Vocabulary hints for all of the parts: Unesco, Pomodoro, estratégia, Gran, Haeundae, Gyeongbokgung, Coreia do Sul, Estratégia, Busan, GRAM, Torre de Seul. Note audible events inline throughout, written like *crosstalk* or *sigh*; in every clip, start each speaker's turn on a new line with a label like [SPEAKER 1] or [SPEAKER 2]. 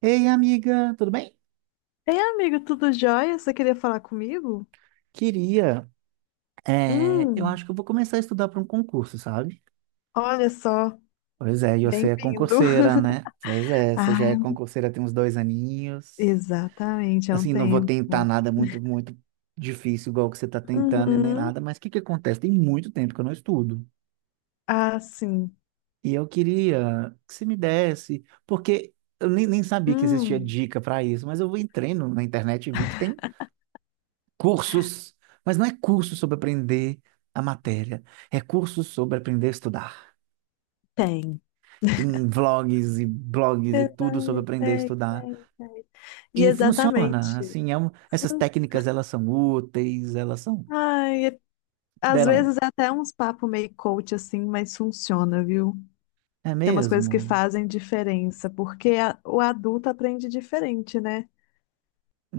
[SPEAKER 1] Ei, amiga, tudo bem?
[SPEAKER 2] Ei, amigo, tudo jóia? Você queria falar comigo?
[SPEAKER 1] Queria. Eu
[SPEAKER 2] Hum,
[SPEAKER 1] acho que eu vou começar a estudar para um concurso, sabe?
[SPEAKER 2] olha só,
[SPEAKER 1] Pois é, e você é
[SPEAKER 2] bem-vindo.
[SPEAKER 1] concurseira,
[SPEAKER 2] *laughs*
[SPEAKER 1] né? Pois é, você já é
[SPEAKER 2] Ah,
[SPEAKER 1] concurseira tem uns dois aninhos.
[SPEAKER 2] exatamente, é um
[SPEAKER 1] Assim, não vou tentar
[SPEAKER 2] tempo.
[SPEAKER 1] nada muito difícil, igual o que você está tentando e nem
[SPEAKER 2] Uhum.
[SPEAKER 1] nada, mas o que que acontece? Tem muito tempo que eu não estudo.
[SPEAKER 2] Ah, sim.
[SPEAKER 1] E eu queria que você me desse, porque eu nem sabia que existia
[SPEAKER 2] Hum,
[SPEAKER 1] dica para isso, mas eu entrei na internet e vi que tem cursos, mas não é curso sobre aprender a matéria, é curso sobre aprender a estudar.
[SPEAKER 2] tem.
[SPEAKER 1] Tem vlogs e blogs e tudo sobre
[SPEAKER 2] Exatamente,
[SPEAKER 1] aprender a
[SPEAKER 2] tem,
[SPEAKER 1] estudar.
[SPEAKER 2] tem, tem. E
[SPEAKER 1] E funciona,
[SPEAKER 2] exatamente.
[SPEAKER 1] assim, essas
[SPEAKER 2] Sim.
[SPEAKER 1] técnicas, elas são úteis, elas são...
[SPEAKER 2] Ai, às
[SPEAKER 1] Deram...
[SPEAKER 2] vezes é até uns papo meio coach assim, mas funciona, viu?
[SPEAKER 1] É
[SPEAKER 2] Tem umas coisas que
[SPEAKER 1] mesmo?
[SPEAKER 2] fazem diferença, porque o adulto aprende diferente, né?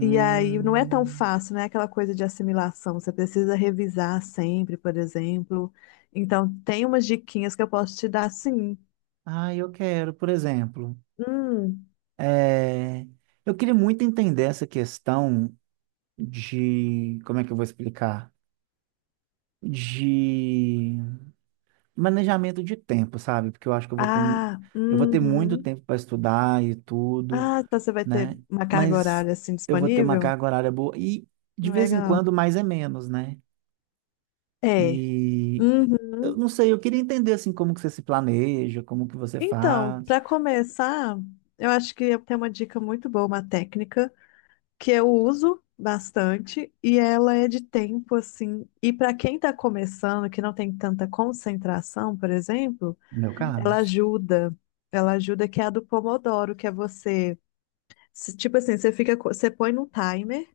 [SPEAKER 2] E aí não é tão fácil, né? Aquela coisa de assimilação. Você precisa revisar sempre, por exemplo. Então, tem umas diquinhas que eu posso te dar, sim.
[SPEAKER 1] Ah, eu quero, por exemplo...
[SPEAKER 2] Hum,
[SPEAKER 1] é, Eu queria muito entender essa questão de... Como é que eu vou explicar? De manejamento de tempo, sabe? Porque eu acho que eu vou
[SPEAKER 2] ah,
[SPEAKER 1] eu vou ter muito
[SPEAKER 2] uhum.
[SPEAKER 1] tempo para estudar e tudo,
[SPEAKER 2] Ah, então você vai ter
[SPEAKER 1] né?
[SPEAKER 2] uma carga
[SPEAKER 1] Mas
[SPEAKER 2] horária assim
[SPEAKER 1] eu vou ter uma
[SPEAKER 2] disponível?
[SPEAKER 1] carga horária boa e de vez em
[SPEAKER 2] Legal.
[SPEAKER 1] quando mais é menos, né?
[SPEAKER 2] É.
[SPEAKER 1] E eu
[SPEAKER 2] Uhum.
[SPEAKER 1] não sei, eu queria entender assim como que você se planeja, como que você
[SPEAKER 2] Então,
[SPEAKER 1] faz,
[SPEAKER 2] para começar, eu acho que eu tenho uma dica muito boa, uma técnica que eu uso bastante e ela é de tempo assim. E para quem está começando, que não tem tanta concentração, por exemplo,
[SPEAKER 1] no meu
[SPEAKER 2] ela
[SPEAKER 1] caso.
[SPEAKER 2] ajuda. Ela ajuda, que é a do Pomodoro, que é você, tipo assim, você fica, você põe num timer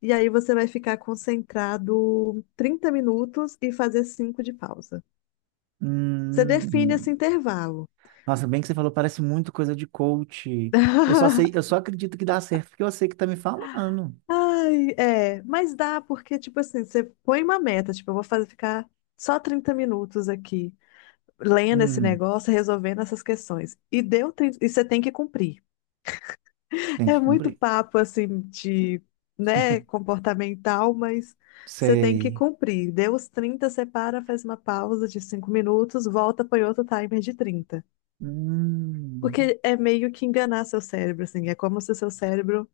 [SPEAKER 2] e aí você vai ficar concentrado 30 minutos e fazer 5 de pausa. Você define esse
[SPEAKER 1] Hum,
[SPEAKER 2] intervalo.
[SPEAKER 1] nossa, bem que você falou, parece muito coisa de coach. Eu
[SPEAKER 2] *laughs*
[SPEAKER 1] só acredito que dá certo porque eu sei que tá me falando.
[SPEAKER 2] Ai, é, mas dá porque, tipo assim, você põe uma meta, tipo, eu vou fazer ficar só 30 minutos aqui, lendo esse
[SPEAKER 1] Hum,
[SPEAKER 2] negócio, resolvendo essas questões. E deu, e você tem que cumprir.
[SPEAKER 1] tem
[SPEAKER 2] É
[SPEAKER 1] que
[SPEAKER 2] muito
[SPEAKER 1] cumprir.
[SPEAKER 2] papo assim de, né, comportamental, mas você tem que
[SPEAKER 1] Sei.
[SPEAKER 2] cumprir. Deu os 30, você para, faz uma pausa de 5 minutos, volta, põe outro timer de 30.
[SPEAKER 1] Hum.
[SPEAKER 2] Porque é meio que enganar seu cérebro, assim, é como se seu cérebro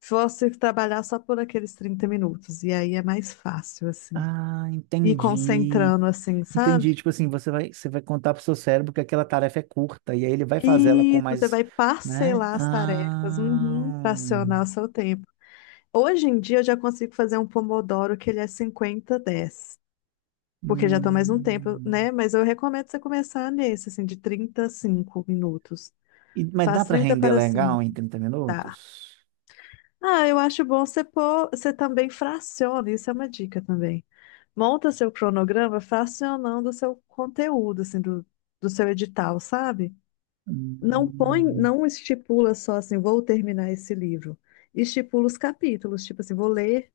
[SPEAKER 2] fosse trabalhar só por aqueles 30 minutos, e aí é mais fácil, assim.
[SPEAKER 1] Ah,
[SPEAKER 2] E
[SPEAKER 1] entendi.
[SPEAKER 2] concentrando, assim,
[SPEAKER 1] Entendi.
[SPEAKER 2] sabe?
[SPEAKER 1] Tipo assim, você vai contar pro seu cérebro que aquela tarefa é curta, e aí ele vai fazer ela com
[SPEAKER 2] Isso, você
[SPEAKER 1] mais,
[SPEAKER 2] vai
[SPEAKER 1] né?
[SPEAKER 2] parcelar as tarefas, uhum,
[SPEAKER 1] Ah,
[SPEAKER 2] fracionar o seu tempo. Hoje em dia eu já consigo fazer um Pomodoro que ele é cinquenta dez, porque já tô mais um tempo,
[SPEAKER 1] hum.
[SPEAKER 2] né? Mas eu recomendo você começar nesse, assim, de 30 a 5 minutos.
[SPEAKER 1] E- mas dá
[SPEAKER 2] Faz
[SPEAKER 1] para
[SPEAKER 2] 30
[SPEAKER 1] render
[SPEAKER 2] para 5,
[SPEAKER 1] legal em 30 minutos?
[SPEAKER 2] tá? Ah, eu acho bom você pôr, você também fraciona, isso é uma dica também. Monta seu cronograma fracionando o seu conteúdo, assim, do, do seu edital, sabe? Não põe,
[SPEAKER 1] Hum,
[SPEAKER 2] não estipula só assim, vou terminar esse livro. Estipula os capítulos, tipo assim, vou ler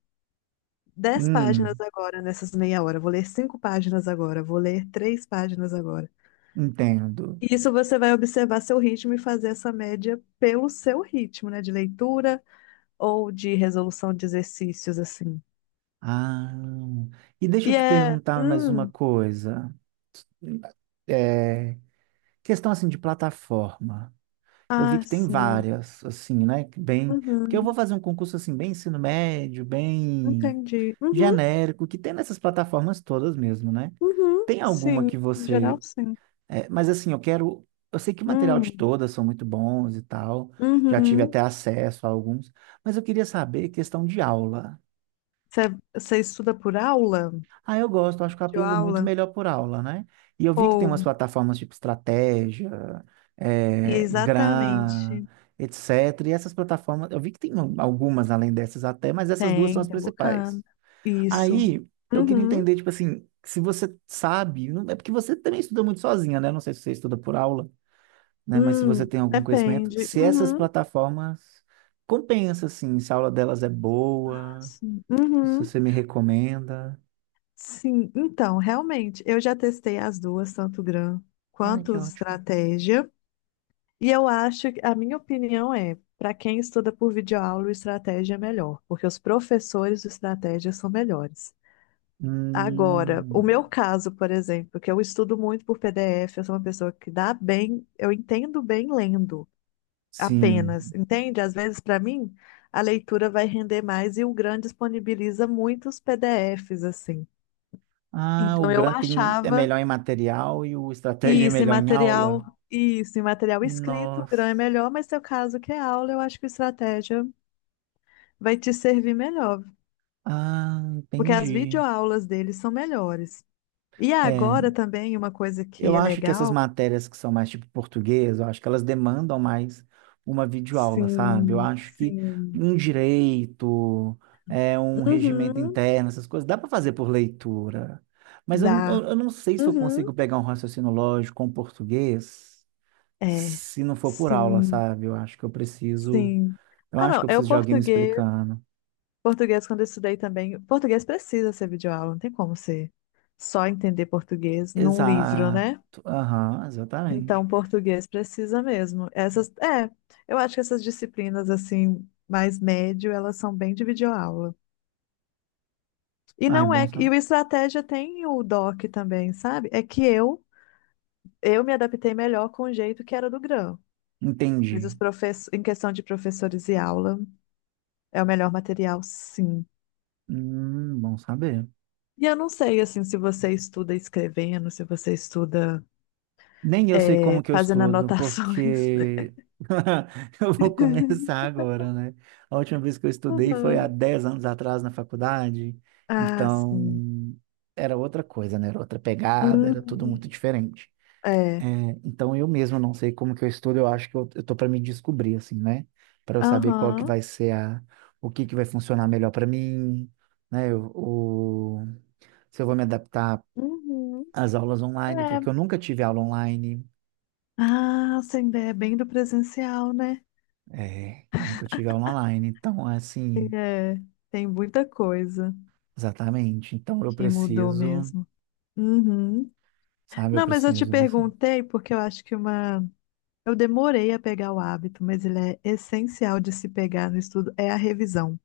[SPEAKER 2] 10 páginas
[SPEAKER 1] hum,
[SPEAKER 2] agora nessas meia hora, vou ler 5 páginas agora, vou ler 3 páginas agora.
[SPEAKER 1] entendo.
[SPEAKER 2] E isso você vai observar seu ritmo e fazer essa média pelo seu ritmo, né? De leitura ou de resolução de exercícios, assim.
[SPEAKER 1] Ah, e deixa eu
[SPEAKER 2] E
[SPEAKER 1] te
[SPEAKER 2] é.
[SPEAKER 1] perguntar mais uma coisa. É, questão assim de plataforma. Eu vi
[SPEAKER 2] Ah,
[SPEAKER 1] que tem
[SPEAKER 2] sim.
[SPEAKER 1] várias, assim, né? Que bem, porque eu vou
[SPEAKER 2] Uhum,
[SPEAKER 1] fazer um concurso assim, bem ensino médio, bem
[SPEAKER 2] entendi. Uhum,
[SPEAKER 1] genérico, que tem nessas plataformas todas mesmo, né?
[SPEAKER 2] uhum,
[SPEAKER 1] Tem alguma
[SPEAKER 2] sim.
[SPEAKER 1] que
[SPEAKER 2] Em
[SPEAKER 1] você.
[SPEAKER 2] geral, sim.
[SPEAKER 1] É, mas assim, eu quero. Eu sei que o material de
[SPEAKER 2] Hum,
[SPEAKER 1] todas são muito bons e tal. Já tive
[SPEAKER 2] uhum.
[SPEAKER 1] até acesso a alguns, mas eu queria saber questão de aula.
[SPEAKER 2] Você, você estuda por aula?
[SPEAKER 1] Ah, eu gosto, acho que eu aprendo muito
[SPEAKER 2] Videoaula?
[SPEAKER 1] melhor por aula, né? E eu vi que tem umas
[SPEAKER 2] Ou,
[SPEAKER 1] plataformas tipo Estratégia, Gran,
[SPEAKER 2] exatamente.
[SPEAKER 1] etc. E essas plataformas, eu vi que tem algumas além dessas até, mas essas duas são
[SPEAKER 2] Tem,
[SPEAKER 1] as
[SPEAKER 2] tem um
[SPEAKER 1] principais.
[SPEAKER 2] bocado. Isso.
[SPEAKER 1] Aí, eu queria
[SPEAKER 2] Uhum.
[SPEAKER 1] entender, tipo assim, se você sabe, é porque você também estuda muito sozinha, né? Não sei se você estuda por aula, né? Mas se você tem algum conhecimento,
[SPEAKER 2] Depende.
[SPEAKER 1] se essas
[SPEAKER 2] Uhum.
[SPEAKER 1] plataformas compensa, assim, se a aula delas é
[SPEAKER 2] Ah,
[SPEAKER 1] boa,
[SPEAKER 2] sim.
[SPEAKER 1] se
[SPEAKER 2] Uhum.
[SPEAKER 1] você me recomenda.
[SPEAKER 2] Sim. Então, realmente, eu já testei as duas, tanto GRAM
[SPEAKER 1] Ai,
[SPEAKER 2] quanto
[SPEAKER 1] que ótimo.
[SPEAKER 2] estratégia. E eu acho que a minha opinião é, para quem estuda por videoaula, o estratégia é melhor, porque os professores de estratégia são melhores. Agora, o meu
[SPEAKER 1] Hum,
[SPEAKER 2] caso, por exemplo, que eu estudo muito por PDF, eu sou uma pessoa que dá bem, eu entendo bem lendo
[SPEAKER 1] sim.
[SPEAKER 2] apenas, entende? Às vezes, para mim, a leitura vai render mais e o Gran disponibiliza muitos PDFs, assim.
[SPEAKER 1] Ah, o
[SPEAKER 2] Então, eu
[SPEAKER 1] Granting é
[SPEAKER 2] achava
[SPEAKER 1] melhor em material e o Estratégia é
[SPEAKER 2] isso em
[SPEAKER 1] melhor em aula?
[SPEAKER 2] material, isso em material escrito, o Gran é
[SPEAKER 1] Nossa.
[SPEAKER 2] melhor, mas seu caso que é aula, eu acho que a estratégia vai te servir melhor,
[SPEAKER 1] Ah,
[SPEAKER 2] porque as
[SPEAKER 1] entendi.
[SPEAKER 2] videoaulas deles são melhores. E
[SPEAKER 1] É,
[SPEAKER 2] agora também, uma coisa
[SPEAKER 1] eu
[SPEAKER 2] que é
[SPEAKER 1] acho que essas
[SPEAKER 2] legal.
[SPEAKER 1] matérias que são mais tipo português, eu acho que elas demandam mais uma videoaula, sabe? Eu
[SPEAKER 2] Sim,
[SPEAKER 1] acho que
[SPEAKER 2] sim.
[SPEAKER 1] um direito, é um regimento
[SPEAKER 2] Uhum,
[SPEAKER 1] interno, essas coisas, dá para fazer por leitura. Mas eu,
[SPEAKER 2] dá.
[SPEAKER 1] eu, eu não sei se eu
[SPEAKER 2] Uhum,
[SPEAKER 1] consigo pegar um raciocínio lógico com português.
[SPEAKER 2] é.
[SPEAKER 1] Se não for por aula,
[SPEAKER 2] Sim,
[SPEAKER 1] sabe?
[SPEAKER 2] sim.
[SPEAKER 1] Eu
[SPEAKER 2] Ah,
[SPEAKER 1] acho que
[SPEAKER 2] não,
[SPEAKER 1] eu
[SPEAKER 2] é o
[SPEAKER 1] preciso de alguém me
[SPEAKER 2] português.
[SPEAKER 1] explicando.
[SPEAKER 2] Português, quando eu estudei também. Português precisa ser videoaula, não tem como ser só entender português num livro,
[SPEAKER 1] Exato.
[SPEAKER 2] né?
[SPEAKER 1] Aham,
[SPEAKER 2] Então,
[SPEAKER 1] exatamente.
[SPEAKER 2] português precisa mesmo. Essas, é, eu acho que essas disciplinas, assim, mais médio, elas são bem de videoaula. E
[SPEAKER 1] Ai,
[SPEAKER 2] não
[SPEAKER 1] bom
[SPEAKER 2] é, e
[SPEAKER 1] saber.
[SPEAKER 2] o estratégia tem o DOC também, sabe? É que eu me adaptei melhor com o jeito que era do Gran. Mas
[SPEAKER 1] Entendi.
[SPEAKER 2] os professores, em questão de professores e aula, é o melhor material, sim.
[SPEAKER 1] Bom saber.
[SPEAKER 2] E eu não sei, assim, se você estuda escrevendo, se você estuda
[SPEAKER 1] Nem eu sei como
[SPEAKER 2] é,
[SPEAKER 1] que eu
[SPEAKER 2] fazendo
[SPEAKER 1] estudo,
[SPEAKER 2] anotações.
[SPEAKER 1] porque *laughs* eu vou
[SPEAKER 2] *laughs*
[SPEAKER 1] começar agora, né? A última vez que eu estudei foi há
[SPEAKER 2] Uhum.
[SPEAKER 1] 10 anos atrás na faculdade,
[SPEAKER 2] Ah, sim.
[SPEAKER 1] então era outra coisa, né? Era outra pegada, era tudo
[SPEAKER 2] Uhum.
[SPEAKER 1] muito diferente.
[SPEAKER 2] É.
[SPEAKER 1] É, então eu mesmo não sei como que eu estudo, eu acho que eu tô para me descobrir assim, né? Para eu saber qual que
[SPEAKER 2] Aham.
[SPEAKER 1] vai ser a o que que vai funcionar melhor para mim, né? O, se eu vou me adaptar
[SPEAKER 2] Uhum.
[SPEAKER 1] às aulas online,
[SPEAKER 2] É.
[SPEAKER 1] porque eu nunca tive aula online,
[SPEAKER 2] Ah, sem ideia, é bem do presencial, né?
[SPEAKER 1] é, eu nunca tive aula online, então é assim,
[SPEAKER 2] É. Tem muita coisa
[SPEAKER 1] exatamente. Então eu
[SPEAKER 2] que mudou
[SPEAKER 1] preciso,
[SPEAKER 2] mesmo. Uhum.
[SPEAKER 1] sabe, eu
[SPEAKER 2] Não, mas eu te
[SPEAKER 1] preciso dessa
[SPEAKER 2] perguntei porque eu acho que uma... eu demorei a pegar o hábito, mas ele é essencial de se pegar no estudo, é a revisão.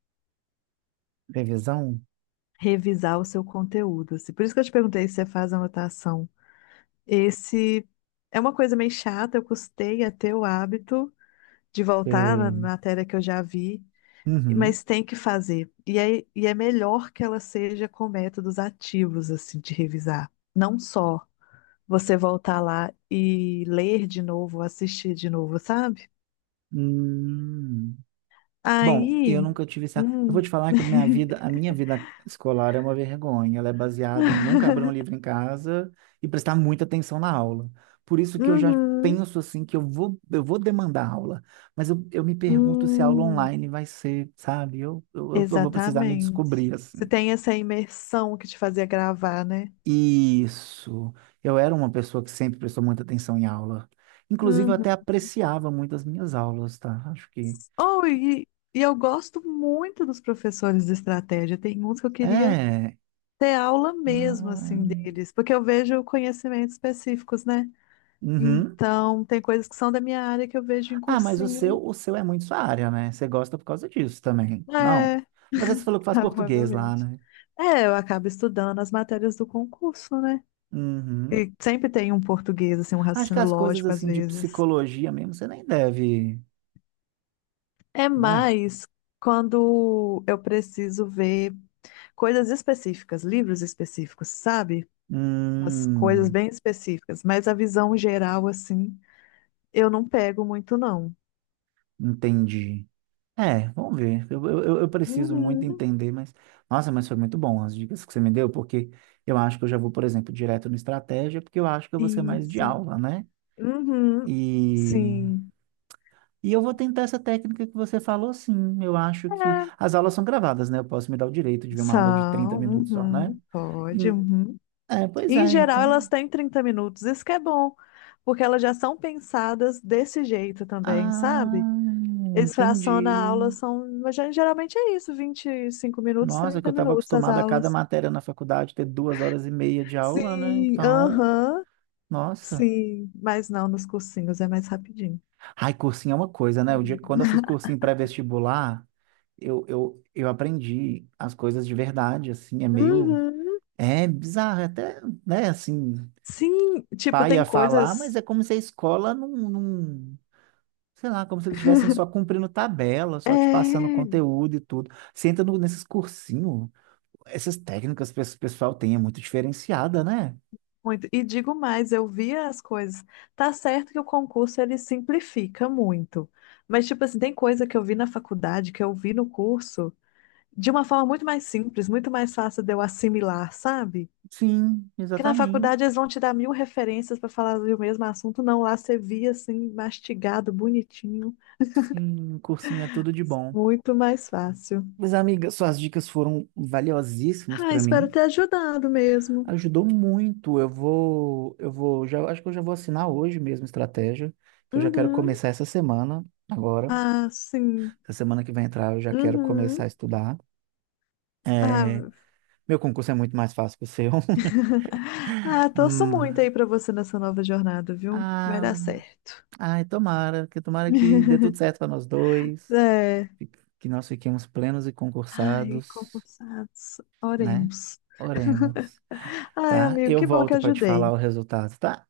[SPEAKER 1] revisão.
[SPEAKER 2] Revisar o seu conteúdo, assim. Por isso que eu te perguntei se você faz anotação. Esse é uma coisa meio chata, eu custei a ter o hábito de voltar na
[SPEAKER 1] É,
[SPEAKER 2] matéria que eu já vi,
[SPEAKER 1] uhum.
[SPEAKER 2] mas tem que fazer. E é melhor que ela seja com métodos ativos, assim, de revisar. Não só você voltar lá e ler de novo, assistir de novo, sabe?
[SPEAKER 1] Hum. Bom,
[SPEAKER 2] Aí.
[SPEAKER 1] eu nunca tive essa. Eu vou
[SPEAKER 2] Hum.
[SPEAKER 1] te falar que a
[SPEAKER 2] *laughs*
[SPEAKER 1] minha vida escolar é uma vergonha. Ela é baseada em nunca abrir um livro em casa e prestar muita atenção na aula. Por isso que eu já
[SPEAKER 2] Uhum.
[SPEAKER 1] penso assim que eu vou demandar aula. Mas eu me pergunto se a aula
[SPEAKER 2] Hum.
[SPEAKER 1] online vai ser, sabe? Eu vou precisar me
[SPEAKER 2] Exatamente.
[SPEAKER 1] descobrir
[SPEAKER 2] Você
[SPEAKER 1] assim.
[SPEAKER 2] tem essa imersão que te fazia gravar, né?
[SPEAKER 1] Isso. Eu era uma pessoa que sempre prestou muita atenção em aula. Inclusive, eu
[SPEAKER 2] Uhum.
[SPEAKER 1] até apreciava muito as minhas aulas, tá? Acho que.
[SPEAKER 2] Oh, e eu gosto muito dos professores de estratégia. Tem uns que eu queria
[SPEAKER 1] É.
[SPEAKER 2] ter aula mesmo, assim,
[SPEAKER 1] Ah,
[SPEAKER 2] deles, porque eu vejo conhecimentos específicos, né?
[SPEAKER 1] uhum.
[SPEAKER 2] Então, tem coisas que são da minha área que eu vejo em
[SPEAKER 1] Ah, mas
[SPEAKER 2] cursinho.
[SPEAKER 1] o seu é muito sua área, né? Você gosta por causa disso também. Não.
[SPEAKER 2] É,
[SPEAKER 1] Mas você falou que
[SPEAKER 2] *laughs*
[SPEAKER 1] faz português lá,
[SPEAKER 2] provavelmente.
[SPEAKER 1] né?
[SPEAKER 2] É, eu acabo estudando as matérias do concurso, né?
[SPEAKER 1] Uhum.
[SPEAKER 2] E sempre tem um português, assim, um
[SPEAKER 1] Acho que
[SPEAKER 2] raciocínio
[SPEAKER 1] as coisas
[SPEAKER 2] lógico às
[SPEAKER 1] assim de
[SPEAKER 2] vezes.
[SPEAKER 1] psicologia mesmo, você nem deve,
[SPEAKER 2] É
[SPEAKER 1] né?
[SPEAKER 2] mais quando eu preciso ver coisas específicas, livros específicos, sabe? Umas coisas
[SPEAKER 1] Hum,
[SPEAKER 2] bem específicas, mas a visão geral, assim, eu não pego muito, não.
[SPEAKER 1] entendi. É, vamos ver. Eu preciso muito
[SPEAKER 2] Uhum.
[SPEAKER 1] entender, mas. Nossa, mas foi muito bom as dicas que você me deu, porque eu acho que eu já vou, por exemplo, direto no estratégia, porque eu acho que eu vou ser mais de
[SPEAKER 2] Isso.
[SPEAKER 1] aula, né?
[SPEAKER 2] Uhum.
[SPEAKER 1] E
[SPEAKER 2] Sim.
[SPEAKER 1] Eu vou tentar essa técnica que você falou, sim. Eu acho que
[SPEAKER 2] É.
[SPEAKER 1] as aulas são gravadas, né? Eu posso me dar o direito de ver uma aula de 30
[SPEAKER 2] São,
[SPEAKER 1] minutos só, né?
[SPEAKER 2] uhum, pode,
[SPEAKER 1] Hum,
[SPEAKER 2] uhum.
[SPEAKER 1] é,
[SPEAKER 2] E,
[SPEAKER 1] pois
[SPEAKER 2] Em
[SPEAKER 1] é,
[SPEAKER 2] geral, elas
[SPEAKER 1] então.
[SPEAKER 2] têm 30 minutos, isso que é bom, porque elas já são pensadas desse jeito também, sabe?
[SPEAKER 1] Ah,
[SPEAKER 2] Eles fracionam a aula,
[SPEAKER 1] entendi.
[SPEAKER 2] são, mas geralmente é isso, 25 minutos,
[SPEAKER 1] Nossa, que eu
[SPEAKER 2] 30
[SPEAKER 1] estava
[SPEAKER 2] minutos as
[SPEAKER 1] acostumado a cada
[SPEAKER 2] aulas.
[SPEAKER 1] matéria na faculdade ter duas horas e meia de aula, né?
[SPEAKER 2] Sim,
[SPEAKER 1] Então,
[SPEAKER 2] aham,
[SPEAKER 1] nossa.
[SPEAKER 2] sim, mas não, nos cursinhos é mais rapidinho.
[SPEAKER 1] Ai, cursinho é uma coisa, né? O dia que quando eu fiz cursinho pré-vestibular, eu aprendi as coisas de verdade, assim, é meio.
[SPEAKER 2] Uhum.
[SPEAKER 1] É bizarro, é até, né, assim,
[SPEAKER 2] Sim, tipo,
[SPEAKER 1] pai a
[SPEAKER 2] tem
[SPEAKER 1] falar, mas
[SPEAKER 2] coisas.
[SPEAKER 1] é como se a escola sei lá, como se eles estivessem só cumprindo tabela, só te passando
[SPEAKER 2] É,
[SPEAKER 1] conteúdo e tudo. Você entra nesses cursinhos, essas técnicas que esse pessoal tem é muito diferenciada, né?
[SPEAKER 2] muito. E digo mais, eu via as coisas. Tá certo que o concurso ele simplifica muito. Mas, tipo assim, tem coisa que eu vi na faculdade, que eu vi no curso, de uma forma muito mais simples, muito mais fácil de eu assimilar, sabe?
[SPEAKER 1] Sim,
[SPEAKER 2] Porque na
[SPEAKER 1] exatamente.
[SPEAKER 2] faculdade eles vão te dar mil referências para falar do mesmo assunto. Não, lá você via assim, mastigado, bonitinho.
[SPEAKER 1] Sim, cursinho é tudo de bom.
[SPEAKER 2] Muito mais fácil.
[SPEAKER 1] Mas, amiga, suas dicas foram valiosíssimas
[SPEAKER 2] Ah,
[SPEAKER 1] para
[SPEAKER 2] espero
[SPEAKER 1] mim.
[SPEAKER 2] ter ajudado mesmo.
[SPEAKER 1] Ajudou muito. Já acho que eu já vou assinar hoje mesmo a estratégia. Que Eu já quero
[SPEAKER 2] Uhum.
[SPEAKER 1] começar essa semana agora.
[SPEAKER 2] Ah, sim.
[SPEAKER 1] Essa semana que vai entrar eu já quero começar a
[SPEAKER 2] Uhum.
[SPEAKER 1] estudar. É,
[SPEAKER 2] Ah,
[SPEAKER 1] meu concurso é muito mais fácil que o seu. *laughs*
[SPEAKER 2] *laughs* ah, torço muito
[SPEAKER 1] Hum,
[SPEAKER 2] aí para você nessa nova jornada, viu? Vai dar
[SPEAKER 1] ah,
[SPEAKER 2] certo.
[SPEAKER 1] ai, tomara que
[SPEAKER 2] *laughs*
[SPEAKER 1] dê tudo certo para nós dois,
[SPEAKER 2] É.
[SPEAKER 1] fi- que nós fiquemos plenos e
[SPEAKER 2] Ai,
[SPEAKER 1] concursados,
[SPEAKER 2] concursados.
[SPEAKER 1] né?
[SPEAKER 2] Oremos.
[SPEAKER 1] Oremos,
[SPEAKER 2] Ai,
[SPEAKER 1] tá?
[SPEAKER 2] amigo,
[SPEAKER 1] Eu
[SPEAKER 2] que bom que
[SPEAKER 1] volto para te falar
[SPEAKER 2] ajudei.
[SPEAKER 1] o resultado, tá?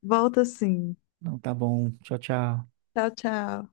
[SPEAKER 2] Volta sim.
[SPEAKER 1] Então tá bom. Tchau, tchau.
[SPEAKER 2] Tchau, tchau.